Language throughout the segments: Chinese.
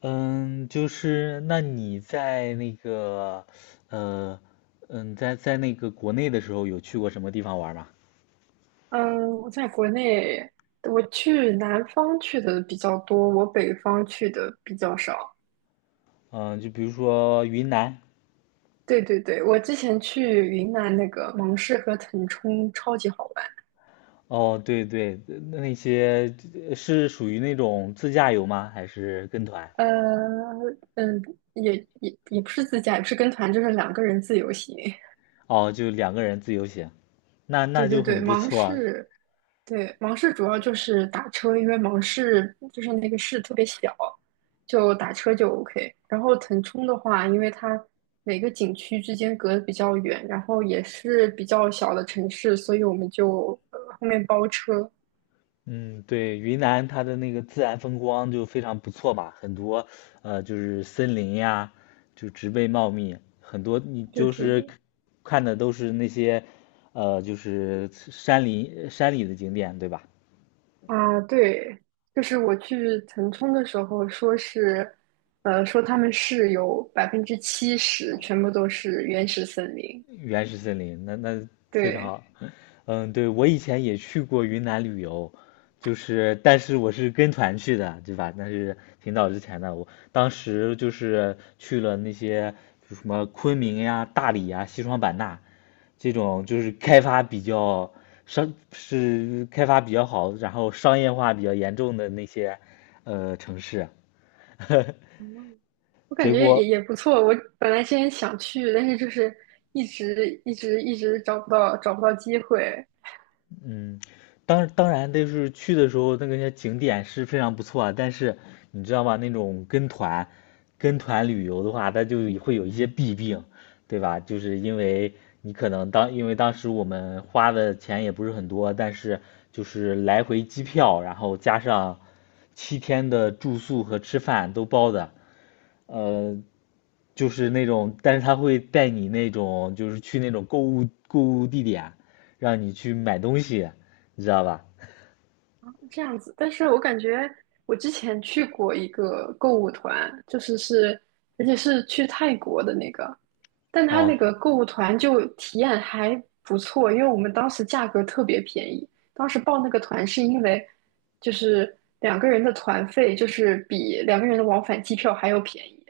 嗯，就是那你在那个，呃，嗯，在那个国内的时候，有去过什么地方玩吗？嗯，我在国内，我去南方去的比较多，我北方去的比较少。嗯，就比如说云南。对对对，我之前去云南那个芒市和腾冲超级好玩。哦，对对，那那些是属于那种自驾游吗？还是跟团？呃，嗯，也也不是自驾，也不是跟团，就是两个人自由行。哦，就两个人自由行，那 那对对就对，很不错。对，芒市主要就是打车，因为芒市就是那个市特别小，就打车就 OK。然后腾冲的话，因为它每个景区之间隔得比较远，然后也是比较小的城市，所以我们就后面包车。嗯，对，云南它的那个自然风光就非常不错吧，很多就是森林呀，就植被茂密，很多你对就对是对，看的都是那些就是山林山里的景点，对吧？啊对，就是我去腾冲的时候，说他们市有70%全部都是原始森林，原始森林，那那非常对。好。嗯，对，我以前也去过云南旅游，就是但是我是跟团去的，对吧？那是挺早之前的，我当时就是去了那些就什么昆明呀、大理呀、西双版纳这种，就是开发比较商是开发比较好，然后商业化比较严重的那些城市啊，嗯，我 感结觉也果也不错。我本来之前想去，但是就是一直找不到机会嗯，当当然，就是去的时候那个些景点是非常不错啊，但是你知道吗？那种跟团旅游的话，它就会有一些弊病，对吧？就是因为你可能当因为当时我们花的钱也不是很多，但是就是来回机票，然后加上七天的住宿和吃饭都包的，呃，就是那种，但是他会带你那种，就是去那种购物地点，让你去买东西，你知道吧？这样子。但是我感觉我之前去过一个购物团，而且是去泰国的那个，但他哦，那个购物团就体验还不错，因为我们当时价格特别便宜。当时报那个团是因为就是两个人的团费就是比两个人的往返机票还要便宜。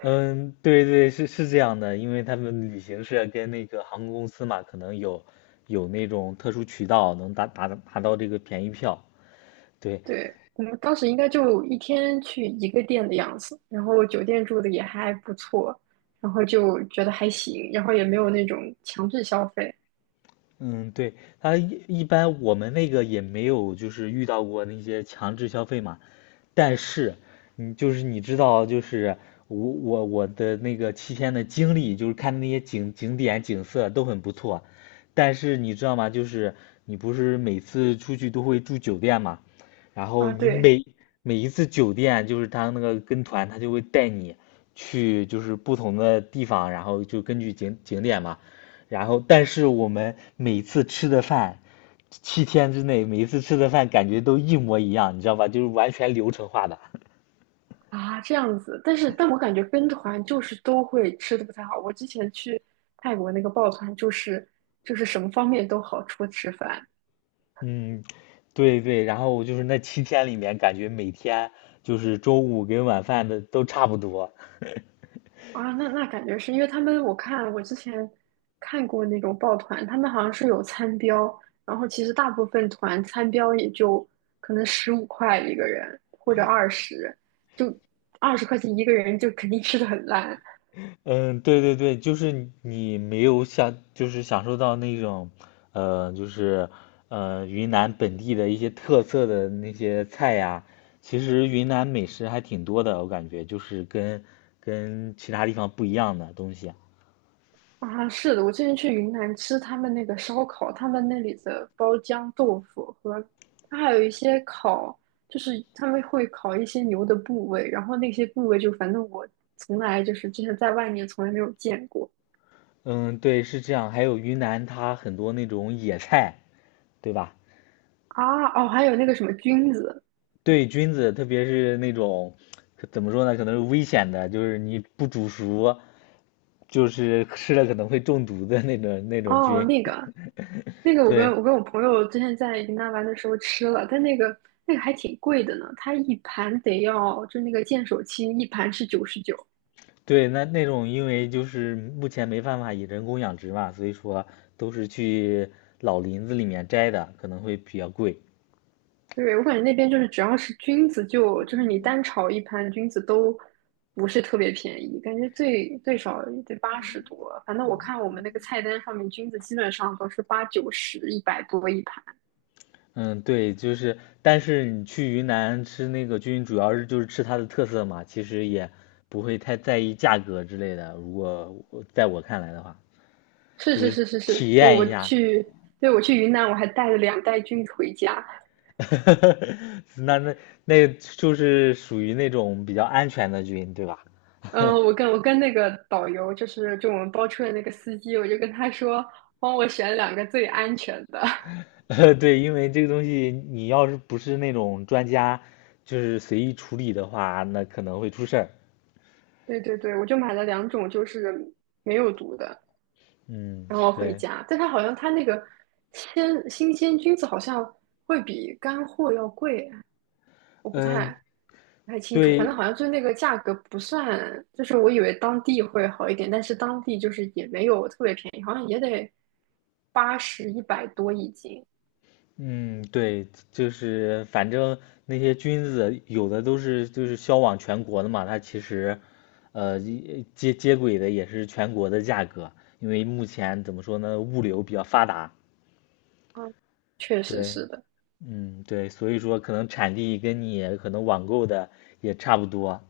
嗯，对对，是是这样的，因为他们旅行社跟那个航空公司嘛，可能有有那种特殊渠道能达达达到这个便宜票。对，对，我们当时应该就一天去一个店的样子，然后酒店住的也还不错，然后就觉得还行，然后也没有那种强制消费嗯，对，他一般我们那个也没有就是遇到过那些强制消费嘛，但是你就是你知道，就是我的那个七天的经历，就是看那些景景点景色都很不错，但是你知道吗？就是你不是每次出去都会住酒店嘛，然后啊，你对每每一次酒店，就是他那个跟团，他就会带你去就是不同的地方，然后就根据景景点嘛，然后但是我们每次吃的饭七天之内，每一次吃的饭感觉都一模一样，你知道吧？就是完全流程化的。啊，这样子。但我感觉跟团就是都会吃的不太好。我之前去泰国那个抱团，就是什么方面都好，除了吃饭。嗯，对对。然后就是那七天里面，感觉每天就是中午跟晚饭的都差不多。啊，那感觉是因为他们，我之前看过那种抱团，他们好像是有餐标，然后其实大部分团餐标也就可能15块一个人或者二十，就20块钱一个人就肯定吃的很烂嗯，对对对，就是你没有享，就是享受到那种，就是云南本地的一些特色的那些菜呀。其实云南美食还挺多的，我感觉就是跟其他地方不一样的东西啊。啊。是的，我之前去云南吃他们那个烧烤，他们那里的包浆豆腐和它还有一些烤，就是他们会烤一些牛的部位，然后那些部位就反正我从来就是之前在外面从来没有见过。嗯，对，是这样。还有云南，它很多那种野菜，对吧？啊，哦，还有那个什么菌子，对菌子，特别是那种怎么说呢，可能是危险的，就是你不煮熟，就是吃了可能会中毒的那种哦，菌。我跟对我跟我朋友之前在云南玩的时候吃了，但那个还挺贵的呢，它一盘得要，就那个见手青一盘是99，对，那那种因为就是目前没办法以人工养殖嘛，所以说都是去老林子里面摘的，可能会比较贵。对，我感觉那边就是只要是菌子就是你单炒一盘菌子都不是特别便宜，感觉最少也得80多，反正我看我们那个菜单上面菌子基本上都是八九十一百多一盘。嗯，对，就是，但是你去云南吃那个菌，主要是就是吃它的特色嘛，其实也不会太在意价格之类的。如果我在我看来的话，是就是是是是体是，验一下，对，我去云南，我还带了两袋菌回家。那那那就是属于那种比较安全的菌，对吧？嗯，我跟那个导游，就我们包车的那个司机，我就跟他说，帮我选两个最安全的。对，因为这个东西你要是不是那种专家，就是随意处理的话，那可能会出事儿。对对对，我就买了两种，就是没有毒的，嗯，然后回对，家。但他好像他那个新鲜菌子好像会比干货要贵，我不太嗯，不太清楚，反正对，好像就是那个价格不算，就是我以为当地会好一点，但是当地就是也没有特别便宜，好像也得八十一百多一斤。嗯，对，就是反正那些菌子有的都是就是销往全国的嘛，它其实，一接接轨的也是全国的价格，因为目前怎么说呢，物流比较发达，嗯，确实对，是的。嗯，对，所以说可能产地跟你可能网购的也差不多，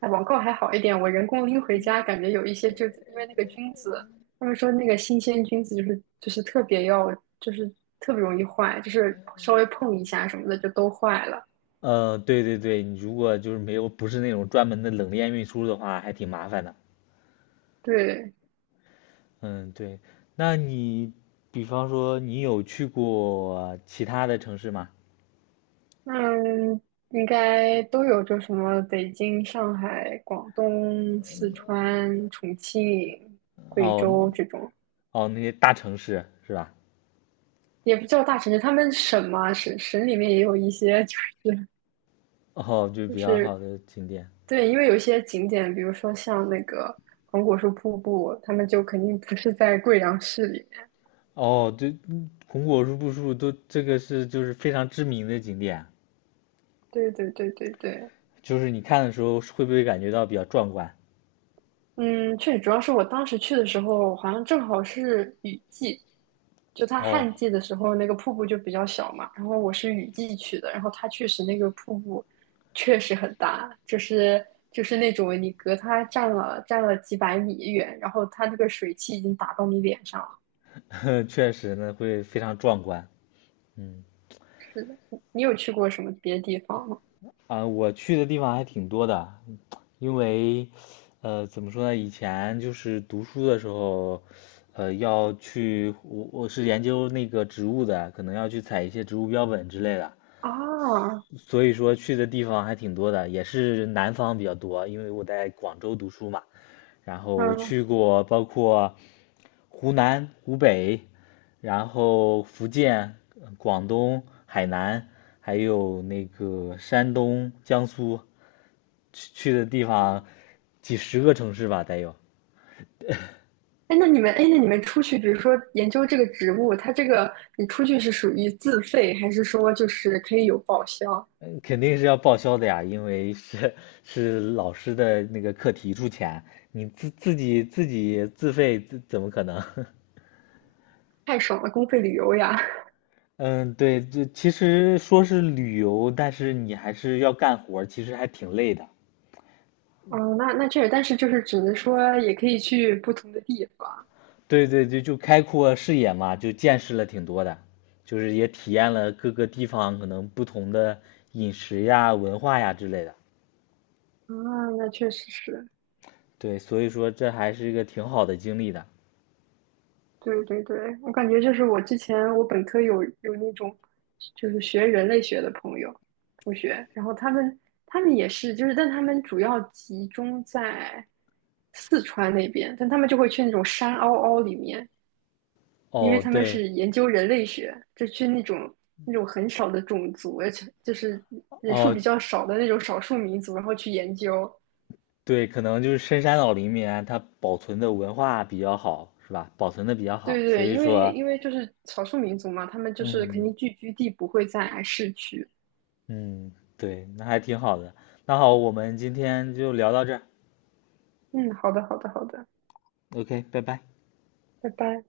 哎，网购还好一点，我人工拎回家，感觉有一些就因为那个菌子，他们说那个新鲜菌子就是就是特别容易坏，就是稍微碰一下什么的就都坏了。对对对，你如果就是没有不是那种专门的冷链运输的话，还挺麻烦的，对，嗯，对，那你比方说你有去过其他的城市吗？嗯，应该都有，就什么北京、上海、广东、四川、重庆、贵哦州这种，哦，那些大城市是吧？也不叫大城市，他们省嘛，省里面也有一些，就是哦，就就比较是好的景点。对，因为有一些景点，比如说像那个黄果树瀑布，他们就肯定不是在贵阳市里面。哦，对，嗯红果树、布树都这个是就是非常知名的景点，对对对对对，就是你看的时候会不会感觉到比较壮观？嗯，确实，主要是我当时去的时候，好像正好是雨季，就它哦，旱季的时候，那个瀑布就比较小嘛。然后我是雨季去的，然后它确实那个瀑布确实很大，就是那种你隔它站了几百米远，然后它那个水汽已经打到你脸上了。确实呢，会非常壮观。嗯，你有去过什么别的地方吗？啊，我去的地方还挺多的，因为，呃，怎么说呢？以前就是读书的时候，要去我是研究那个植物的，可能要去采一些植物标本之类的。啊，所以说去的地方还挺多的，也是南方比较多，因为我在广州读书嘛，然后嗯。去过包括湖南、湖北，然后福建、广东、海南，还有那个山东、江苏，去去的地方几十个城市吧，得有。哎，那你们出去，比如说研究这个植物，它这个你出去是属于自费，还是说就是可以有报销？嗯肯定是要报销的呀，因为是老师的那个课题出钱，你自己自费，怎么可能？太爽了，公费旅游呀！嗯，对，这其实说是旅游，但是你还是要干活儿其实还挺累的。嗯，那确实，但是就是只能说也可以去不同的地方对对对，就开阔视野嘛，就见识了挺多的，就是也体验了各个地方可能不同的饮食呀、文化呀之类的。啊，那确实是。对，所以说这还是一个挺好的经历的。对对对，我感觉就是我之前我本科有那种就是学人类学的朋友同学，然后他们也是就是，但他们主要集中在四川那边，但他们就会去那种山凹凹里面，因为哦，他们对，是研究人类学，就去那种很少的种族，而且就是人数哦，比较少的那种少数民族，然后去研究。对，可能就是深山老林里面它保存的文化比较好，是吧？保存的比较对好，所对，以因为说，因为就是少数民族嘛，他们就是肯嗯。定聚居地不会在市区，嗯，对，那还挺好的。那好，我们今天就聊到这儿。嗯，好的，好的，好的，OK，拜拜。拜拜。